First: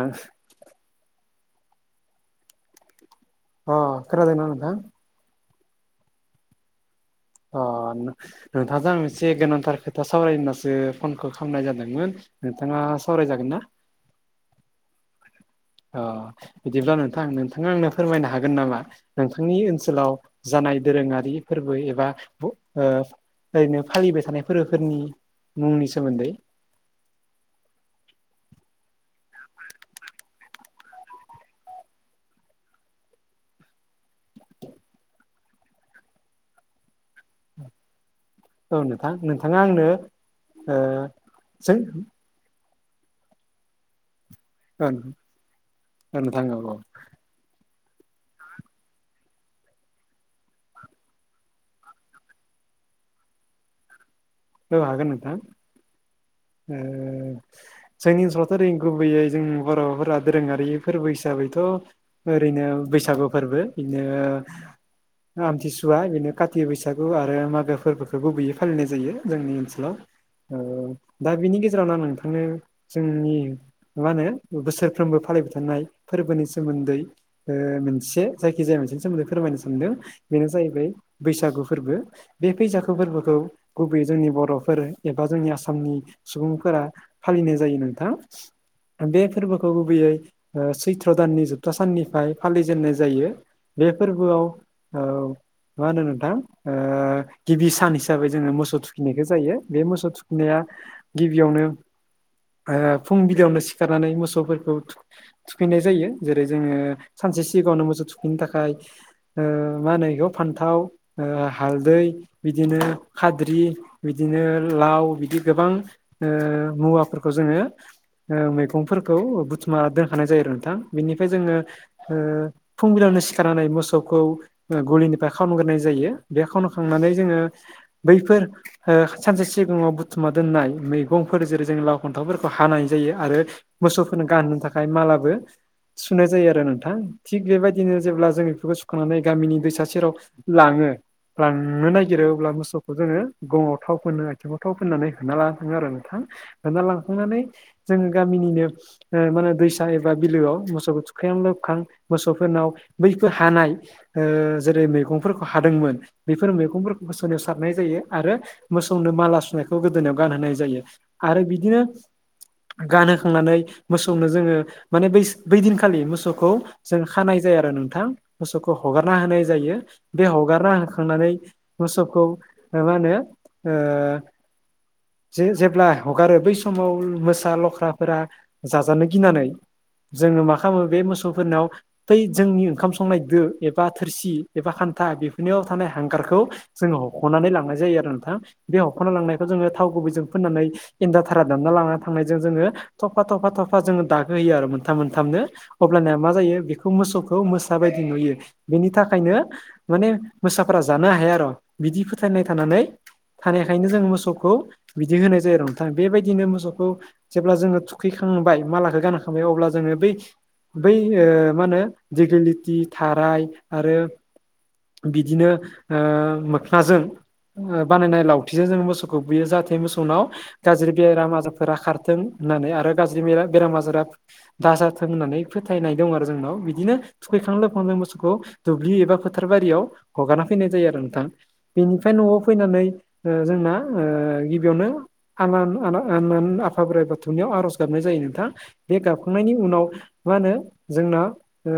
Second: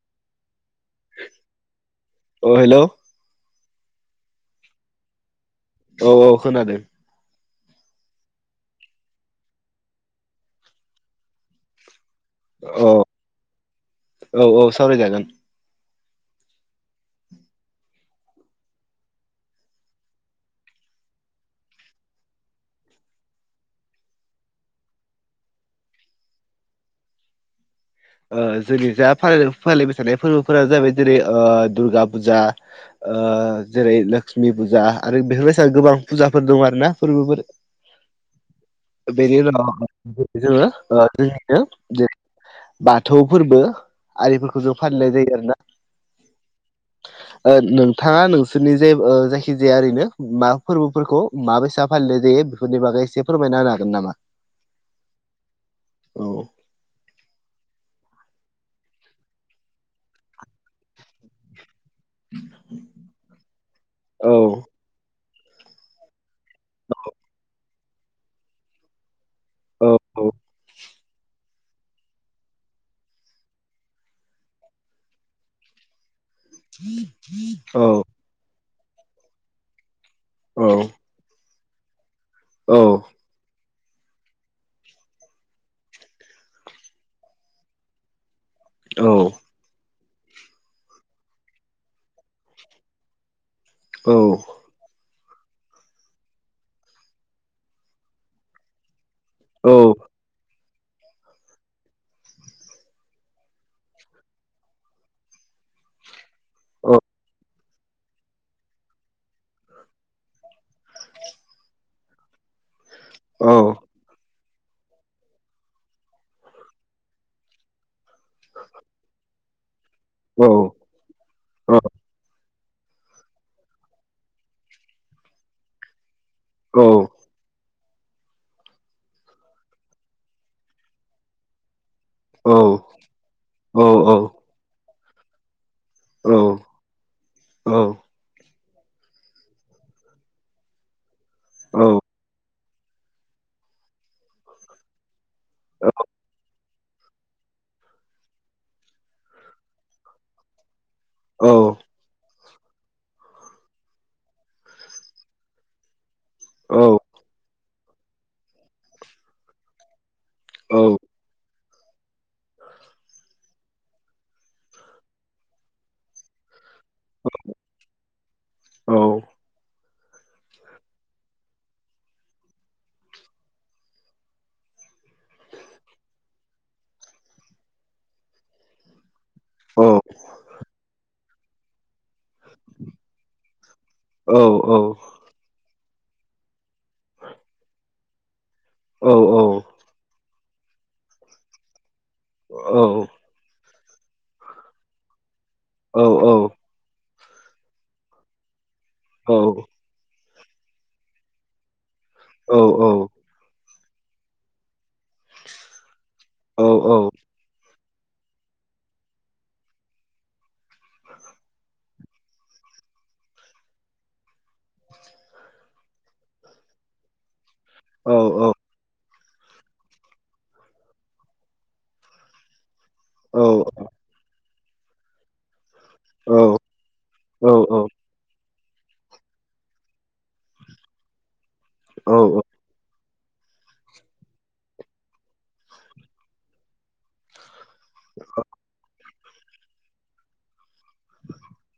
आं ओ हेलौ अ खोनादोंना नोंथां? औ औ खोनादों। अ नो-नोंथांजों आं एसे गोनांथार खोथा सावरायनो होननासो फनखौ खालामनाय जादोंमोन। नोंथाङा औ सावराय जागोन ना? औ औ सावरायजागोन। अ बिदिब्ला नोंथां नोंथाङा आंनो फोरमायनो हागोन नामा? नोंथांनि ओनसोलाव जानाय दोरोङारि फोरबो एबा बो ओ ओरैनो फालिबाय थानाय फोरबोफोरनि मुंनि सोमोन्दै ओ जोंनि जा फालि-फालिबाय थानाय फोरबोफोरा जाहैबाय जेरै- ओ दुर्गा फुजा ओ जेरै- लक्ष्मि फुजा आरो बेफोरबायसा गोबां फुजाफोर दं आरो ना फोरबोफोर औ नोंथां बेनि नोंथाङा उनाव आंनो जोङो ओ जोंनिनो जों जे बाथौ फोरबो आरिफोरखौ जों ओं फालिनाय जायो आरो ना नोंथां औ ओ नोंथाङा नोंसोरनि जे ओ जायखिजाया ओरैनो मा फोरबोफोरखौ माबायसा फालिनाय जायो फोरनि बागै एसे फोरमायना होनो हागोन नामा? औ हागोन नोंथां औ ओ जोंनि ओनसोलावथ' ओरै गुबैयै जों बर'फोरा दोरोङारि फोरबो हिसाबैथ' ओरैनो बैसागु फोरबो इनो औ आमथिसुवा बेनो काति बैसागु आरो मागो फोरबोखौ गुबैयै फालिनाय जायो। जोंनि औ ओनसोलाव ओ दा बिनि गेजेरावनो आं नोंथांनो जोंनि मा होनो बोसोरफ्रोमबो फालिबाय थानाय फोरबोनिस सोमोन्दै ओ औ मोनसे जायखिजाया मोनसेनि सोमोन्दै फोरमायनो सानदों बेनो जाहैबाय बैसागु फोरबो बे औ बैसागु औ फोरबोखौ गुबैयै जोंनि बर'फोर एबा जोंनि आसामनि सुबुंफोरा फालिनाय जायो नोंथां। औ बे फोरबो खौ गुबैयै औ सैत्र' दाननि जोबथा साननिफ्राय फालिजेननाय जायो। बे फोरबोआव औ मा होनो नोंथां ओ गिबि सान हिसाबै जोङो मोसौ फिनायखौ जायो बे मोसौ थुखैनाया गिबियावनो ओ फुंबिलियावनो सिखारनानै मोसौफोरखौ थु-थुखैनाय जायो। जेरै- जोङो सानसे सिगाङावनो मोसौ थुखैनो थाखाय ओ मा होनो एखौ फान्थाव ओ हालदै बिदिनो खाद्रि बिदिनो लाव बिदि गोबां ओ मुवाफोरखौ जोङो मैगंफोरखौ बुथुमा दोनखानाय जायो आरो नोंथां। बेनिफ्राय जोङो फुंबिलयावनो सिखारनानै मोसौखौ गलिनिफ्राय खावनोग्रोननाय जायो। बे खावन खांनानै जोङो बैफोर सानसे सिगाङाव बुथुमा दोननाय मैगंफोर जेरै जों लाव फान्थावफोरखौ हानाय जायो आरो मोसौफोरनो गानो थाखाय मालाबो सुनाय जायो आरो नोंथां, थिग बेबायदिनो जेब्ला जों बेफोरखौ खांनानै गामिनि दैसा सेराव लाङो, लांनो नागिरो अब्ला मोसौखौ जोङो गङाव थाव फोननो आथिङाव थाव फोननानै होना लाना थाङो आरो नोंथां। होना लांखांनानै जोङो गामिनिनो ओ माने दैसा एबा बिलोआव मोसौखौ खख्रां लोबखां मोसौफोरनाव बैफोर हानाय ओ जेरै मैगंफोरखौ हादोंमोन। बेफोर मैगंफोरखौ मोसौनियाव सारनाय जायो, आरो मोसौनो माला सुनायखौ गोदोनायाव गानहोनाय जायो। आरो बिदिनो गानहोखांनानै मोसौनो जोङो माने बै बैदिनखालि मोसौखौ जों खानाय जाया आरो नोंथां। मोसौखौ हगारना होनाय जायो बे हगारना होखांनानै मोसौखौ मा होनो? ओ जे जेब्ला हगारो बै समाव मोसा लख्राफोरा जाजानो गिनानै जोङो मा खालामो बे मोसौ फोरनाव बै जोंनि ओंखाम संनाय दो एबा थोरसि एबा खान्था बे बिनियाव थानाय हांगारखौ जोङो हख'नानै लांनाय जायो आरो नोंथां। बे हख'ना औ लांनायखौ जोङो थाव गुबैजों फोननानै एनदा थारा दानना लाना थांनायजों जोङो थफा थफा थफा जोङो दागो होयो आरो मोनथाम मोनथामनो। अब्लाना मा जायो बेखौ मोसौखौ मोसा बायदि नुयो। बेनि थाखाय थाखायनो माने मोसाफोरा जानो हाया आर', बिदि फोथायनाय थानानै थानायखायनो जों मोसौखौ बिदि होनाय जायो आरो नोंथां, बेबायदिनो मोसौखौ जेब्ला जोङो थुखैखांबाय मालाखो गानखांबाय अब्ला जोङो बै बै ओ मा होनो दिगिलिटि थाराय आरो बिदिनो ओ मोखनाजों ओ बानायनाय लावथिजों जोंङो मोसौखौ बुयो जाहाथे मोसौनाव गाज्रि बेराम आजारफोरा खारथों होननानै आरो गाज्रि बेराम आजारा दाजाथों होननानै फोथायनाय दं आरो जोंनाव। बिदिनो थुखैखां लोबखां जों मोसौखौ दुब्लि एबा फोथारबारियाव हगारना फैनाय जायो आरो नोंथां। बेनिफ्राय न'आव फैनानै ओ जोंना ओ गिबियावनो आनान आ आनान आफा बोराइ बाथौनियाव आर'ज गाबनाय जायो नोंथां। बे गाबखांनायनि उनाव मा होनो? जोंना ओ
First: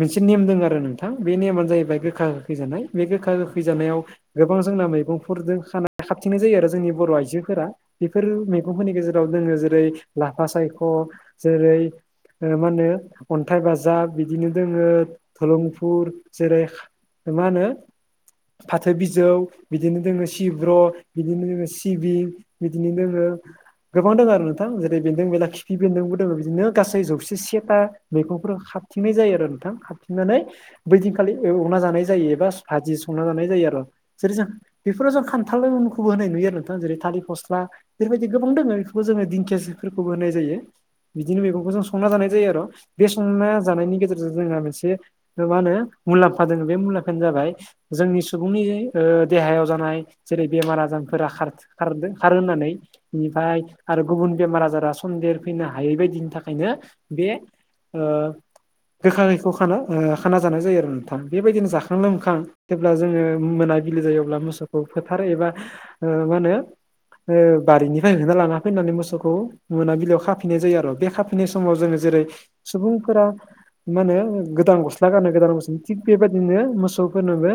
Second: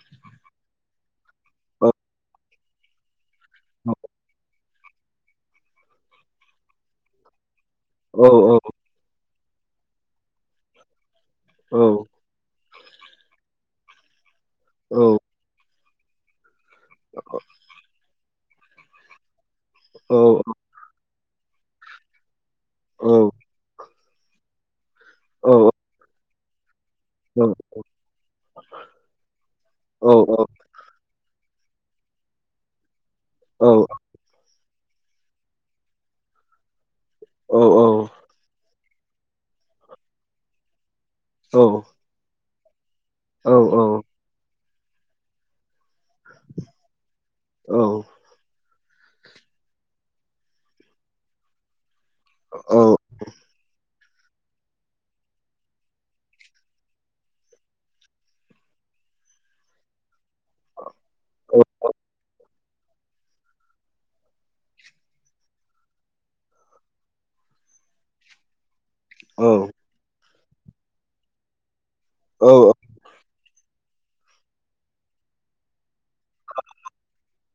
मोनसे नेम दङ आरो नोंथां बे नेमानो जाहैबाय गोखा गोखै जानाय, बे गोखा गोखै जानायाव गोबां जोंना मैगंफोरजों खानाय खाबथिंनाय जायो आरो जोंनि बर' आइजोफोरा। बेफोर मैगंफोरनि गेजेराव दोङो जेरै लाफा सायख' जेरै मा होनो अन्थाइ बाजाब बि बिदिनो दोङो दुलुंफुर जेरै मा होनो? फाथो बिजौ बिदिनो जोङो सिब्र' बिदिनो सिबिं बिदिनो दोङो गोबां दोङ आरो नोंथां जेरै बेन्दों बेला खिफि बेन्दोंबो दङ बिदिनो गासै जौसे सेथा मैगंफोर खाब खाबथिंनाय जायो आरो नोंथां खाबथिंननानै बैदिनखालि एवना जानाय जायो एबा भाजि संना जानाय जायो आरो। जेरै जों बेफोराव जों खान्थालखौबो होनाय नुयो आरो नोंथां जेरै थालिर फस्ला बेफोरबायदि गोबां दोङो बेफोरखौ जोङो दिंखिया जिफोरखौबो होनाय जायो। बिदिनो मैगंखौ जों संना जानाय जायो आर' बे संना जानायनि गेजेरजों जोंहा मोनसे मा होनो मुलाम्फा दोङो बे मुलाम्फायानो जाबाय जोंनि सुबुंनि ओ देहायाव जानाय जेरै बेमार आजारफोरा खारथ खारदो खार होनानै बेनिफ्राय आरो गुबुन बेमार आजारा सन्देर फैनो हायै बायदिनि थाखायनो बे ओ गोखा गोखिखौ खाना ओ खाना जानाय जायो आरो नोंथां बेबायदिनो जाखां लोंखां जेब्ला जोङो मोनाबिलि जायो अब्ला मोसौखौ फोथार एबा ओ मा होनो ओ बारिनिफ्राय होना लाना फैनानै मोसौ औ मोसौफोरखौ मोनाबिलियाव खाफिन्नाय जायो आरो बे खाफिन्नाय समाव जोङो जेरै औ सुबुंफोरा मा होनो गोदान गस्ला गानो गोदान बोसोराव थिग बेबायदिनो मोसौफोरनोबो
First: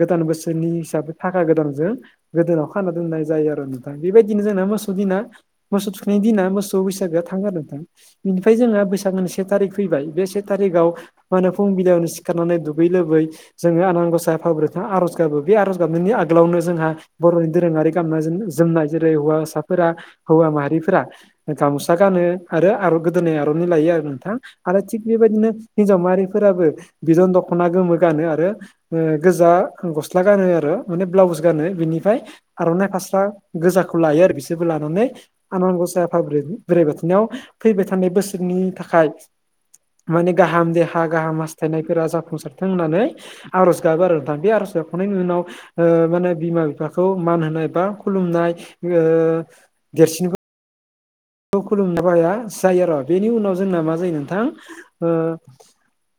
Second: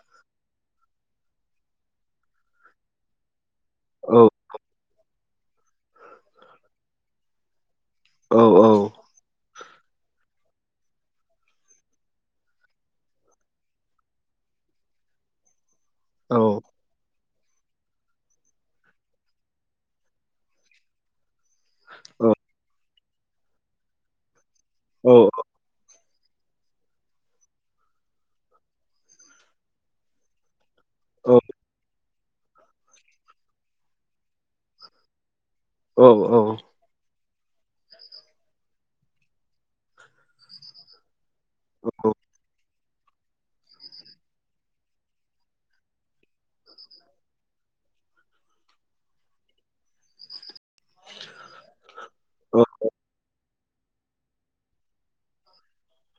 गोदान बोसोरनि हिसाबै थाखा गोदानजों गोदोनायाव खाना दोननाय जायो आरो नोंथां बेबायदिनो जोंना मोसौ दिना मोसौ थुखैनायनि दिना मोसौ बैसागोआ थांओ आरो नोंथां औ बेनिफ्राय जोंहा बैसागोनि से थारिख फैबाय बे से थारिकाव मा होनो फुं बिलाइयावनो सिखारनानै दुगै लोबै जोङो आनान गसाय आफा बोराई बाथौ आर'ज गाबो बे आर'ज गाबनायनि औ आगोलावनो जोंहा बर'नि दोरोङारि गाननाय जोमनाय जेरै हौवासाफोरा हौवा माहारिफोरा गाम'सा गानो औ आरो गोदोनाय आर'नाइ लायो आरो नोंथां आरो थिग औ बेबायदिनो हिनजाव माहारिफोराबो बिदन दख'ना गोमो गानो आरो गोजा गस्ला गानो आरो माने ब्लाउस गानो बिनिफ्राय आर'नाइ फास्रा गोजाखौ लायो आरो बिसोरबो लानानै आनान औ गसाइ आफा औ बोराइ बाथौनियाव फैबाय थानाय बोसोरनि थाखाय माने गाहाम देहा गाहाम हास्थायनायफोरा जाफुंसारथों होननानै आर'ज गाबो आरो नोंथां बे आर'ज गाखांनायनि उनाव ओ माने बिमा बिफाखौ मान होनाय बा खुलुमनाय ओ देरसिनखौ खुलुमनो हाया जायो आरो बेनि उनाव जोंना मा जायो नोंथां ओ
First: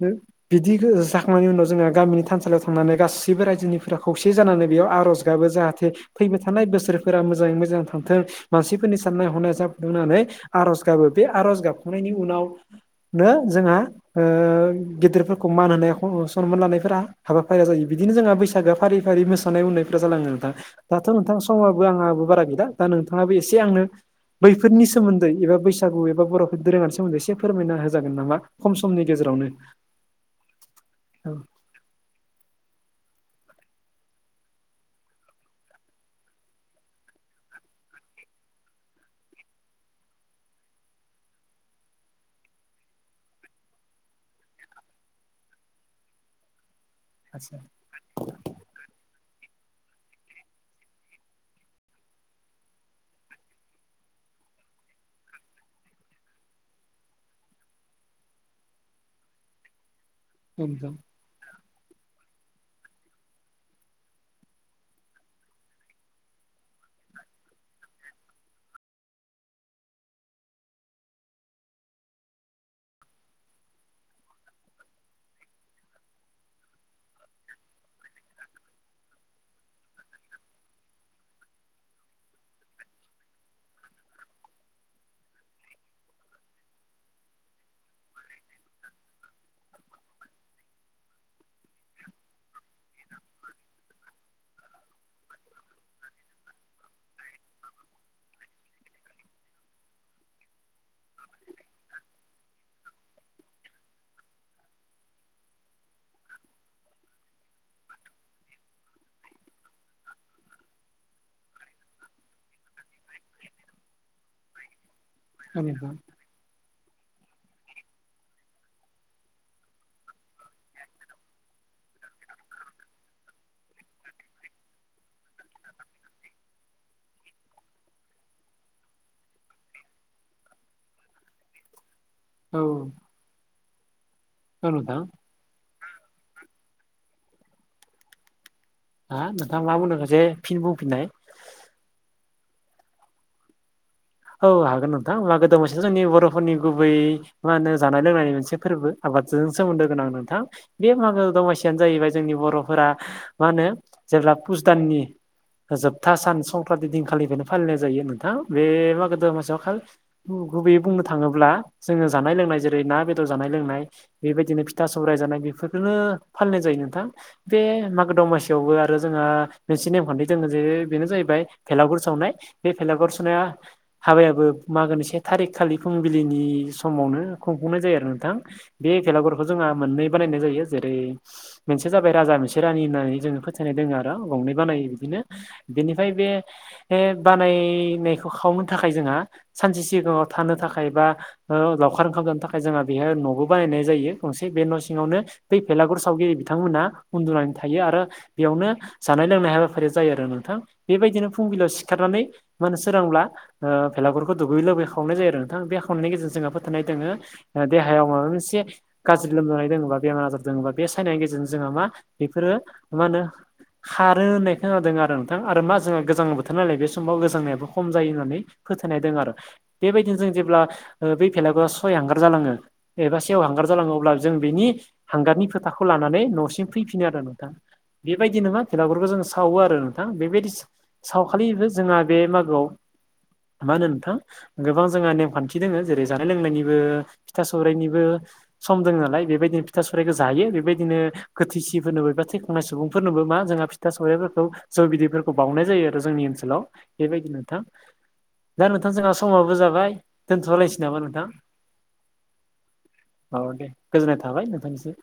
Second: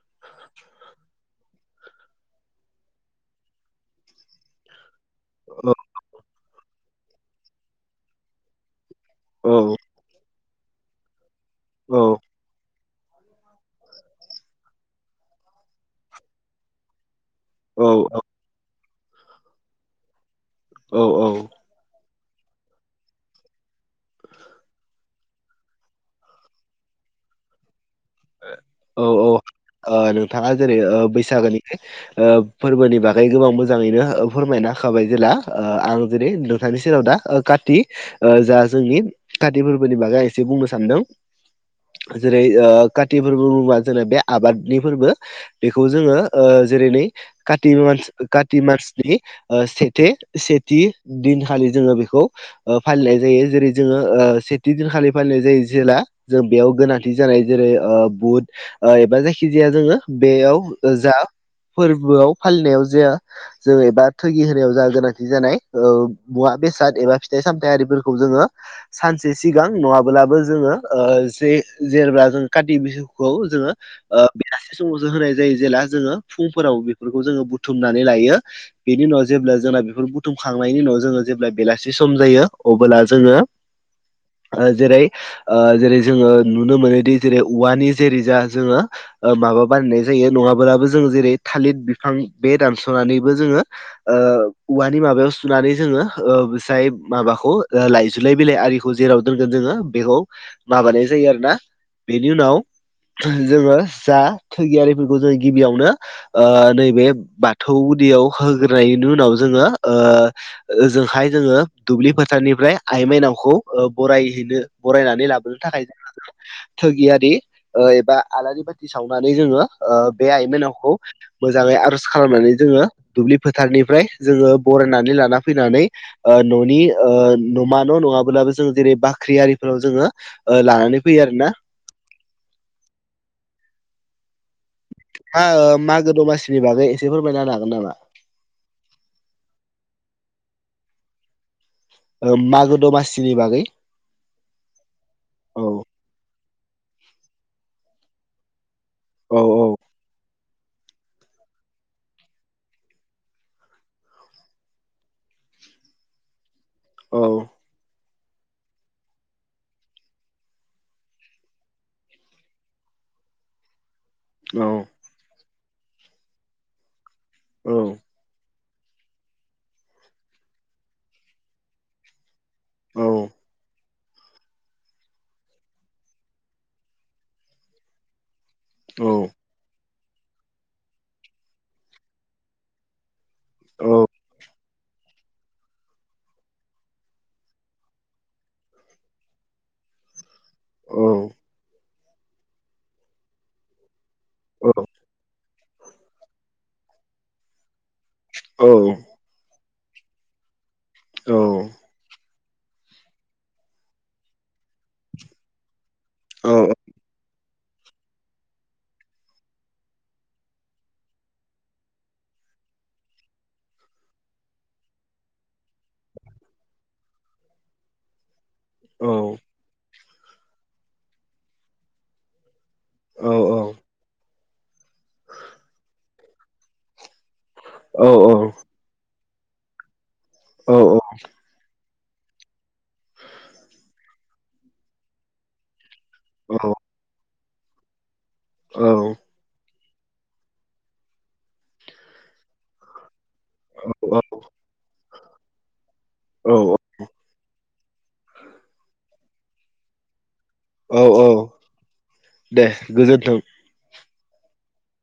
होम बिदि जाखांनायनि उनाव जोङो गामिनि थानसालियाव थांनानै गासैबो रायजोनिफोरा खौसे जानानै बेयाव आर'ज जाहाथे फैबाय थानाय बोसोरफोरा मोजाङै मोजां थांथों मानसिफोरनि साननाय हनाय औ जा होन्नानै आर'ज गाबो बे आर'ज गाबखांनायनि उनावनो जोंहा ओ गेदेरफोरखौ मान होनाया सनमान लानायफोरा हाबाफारिया औ जायो बिदिनो जोंहा बैसागु फारि-फारि मोसानायनायफ्रा जालाङो नोंथां दाथ' नोंथां औ समाबो आंहाबो बारा गैला दा नोंथाङाबो एसे आंनो बैफोरनि सोमोन्दै एबा बैसागु एबा बर'फोरनि दोरोङारि सोमोन्दै एसे फोरमायना होजागोन नामा खम समनि गेजेरावनो ओ नोंथाङा जेरै ओ बैसागोनि ओ फोरबोनि बागै गोबां मोजाङैनो फोरमायना होखाबाय जेला ओ आं दिनै नोंथांनि सेराव दा काति जा जोंनि काति फोरबोनि बागै एसे बुंनो सानदों जेरै काति फोरबो मुङा जोंे बे आबाद नि फोरबो बेखौ जोङो ओ जेरै नै आदसा काति मासनि काति मासनि सेथे-सेथि दिनखालि जोङो बेखौ ओ फालिनाय जायो जेरै जोङो ओ सेथि दिनखालि फालिनाय जायो जेला जों बेयाव गोनांथि जानाय जेरै ओ बुट एबा जायखि जायखिजाया जोङो औ बेयाव नोंथां जा फोरबोआव फालिनायाव जाया जोङो एबा थुगि होनायाव जोंहा गोनांथि जानाय मुवा बेसाद एबा फिथाइ सामथाइ आरिफोरखौ जोङो सानसे सिगां नङाब्लाबो जोङो ओ जे जेेब्ला जों काति बिहुखौ जोङो ओ बेलासे समावसो होनाय जायो जेला जोङो फुंफोराव बेफोरखौ जोङो बुथुमनानै लायो बेनि उनाव जेब्ला जोंना बेफोर बुथुमखांनायनि उनाव जोङो जेब्ला बेलासि सम जायो अब्ला जोङो [inaudible] जेरै ओ जेरै जोङो नुनो मोनोदि जेरै औवानि जेरै जा जोङो ओ माबा बानायनाय जायो नङाब्लाबो जों जेरै थालिर बिफां बे दानस'नानैबो जोङो ओ औवानि माबायाव सुनानै जोङो ओ जाय माबाखौ लाइजुलाय बिलाइ आरि खौ जेराव दोनगोन जोङो बेखौ माबानाय जायो आरोना बेनि उनाव जोङो जा थैगियारिफोरखौ जोङो गिबियावनो ओ नैबे बाथौ गुदियाव होग्रोनायनि उनाव जोङो ओ ओजोंहाय जोङो दुब्लि फोथारनिफ्राय आइ माइनावखौ बरायहैनो बरायनानै लाबो औ नोंथां थागियारि एबा आलारि बाथि थि सावनानै जोङो बे आइमोननावखौ मोजाङै आर'ज खालामनानै जोङो दुब्लि फोथारनिफ्राय जोङो बरायनानै लाना फैनानै न'नि न'मा न' नङाब्लाबो जोङो जेरै बाख्रियिफोराव जोङो लानानै फैयो आरो ना औ सल दा ह मागो दमासिनि बागै एसे फोरमायना हागोन नामा? हा नोंथांा मा बुंदों ससे फिन बुंफिननाय। मागो दमासिनि बागै औ हागोन नोंथां होमब्लाा गोदाव औ मोनसे' जोंनि बर'फोरनि गुबै मा होनो जानाय लोंनायनि मोनसे फोरबो। औ आबादजों औ सोमोन्दो गोनां नोंथां बे मागो दमासियानो जाहैबाय जोंनि बर'फोरा मा होनो जेब्ला पुस दाननि जोबथा सान संक्रान्ति औ दिनखालिफ्रायनो फालिनाय जायो नोंथां बे मागो दमासियाव खा गुबैयै बुंनो थाङोब्ला जोङो जानाय लोंनाय जेरै ना बेदर जानाय लोंनाय औ बेबायदिनो फिथा सौाइ जानाय बेफोरफोरखौनो फालिनाय जायो नोंथां बे औ मागो दमासि थवबो आरो जोंहा मोनसे नेमखान्थि दोङो जे बेनो जाहैबाय भेलागुर सावनाय बे फलागरसनाया हाबायाबो मागोनि से थारिख खालि फुंबिलिनि समावनो खुंफुंनाय जायो आरो नोंथां बे औ खेलागुरखौ जोंहा मोननै बानायनाय जायो जेरै मोनसे जाबाय राजा मोनसे रानि होननानै जोङो फो फासनाय दोङ आरो गंनै बानायो बिदिनो बेनिफ्राय बे बानायनायखौ खावनो थाखाय जोंहा सानसे सिगाङाव थानो थाखाय औ बा लावखार ओंखाम जानो थाखाय जोंहा बेहाय न'बो बानायनाय जायो गंसे बे न' सिङावनो बै भेलागुर सावगिरि बिथांमोना उन्दुनानै थायो आरो बेयावनो औ जानाय लोंनाय हाबाफारिया जायो आरो नोंथां बेबायदिनो फुंबिलियाव सिखारनानै मानो सोरांब्ला भलागुरखौ दुगै लुबै खावनाय जायो आरो नोंथां बे खावनायनिेजेरजोंोहा औ फोथायनाय दोङो देहायाव माबा मोनसे गाज्रि लोमजानाय दङोबा बेमार आजार दोङबा बे सायनायनि गेजेरजों जोंहा मा बेफोरो मा होनो। खारो होननाय खोनादों आरो नोंथां आरो मा जोंहा गोजां बोथोर नालाय बे समाव गोजांनायाबो खम जायो होननानै फोथायनाय दं आरो बेबायदिनो जों जेब्ला बे फिलबोआ सय हांगार जालाङो एबा सेव हांगार औ जालाङो अब्ला जों बेनि हांगारनि खोथाखौ लानानै न'सिम फैफिनो आरो नोंथाङा बेबायदि औ नङा खेलाफोरखौ जों सावो आरो नोंथां बेबायदि सावखालिबो जोंहा बे मागोआव मा होनो नोंथां गोबां जोंहा नेमखान्थि दङ जेरै जानाय लोंनायनिबो फिथा सौरायाइनिबो सम दङ नालाय बेबायदिनो फिथा साइखौ जायो बेबायदिनो गोथैसिफोरनोबो एबा थैखांनाय सुबुंफोरनोबो मा जोंहा फिथा सौबायाइफोरखौ जौ बिदैफोरखौ बावनाय जायो आरो जोंनि औ औ ओनसोलाव बेबायदि नोंथां दा नोंथां जोंहा समाबो जाबाय दोनथ'आलायसै औ औ दे औ गोजोन्थों। दे गोजोननाय थाबाय नोंथांनिसो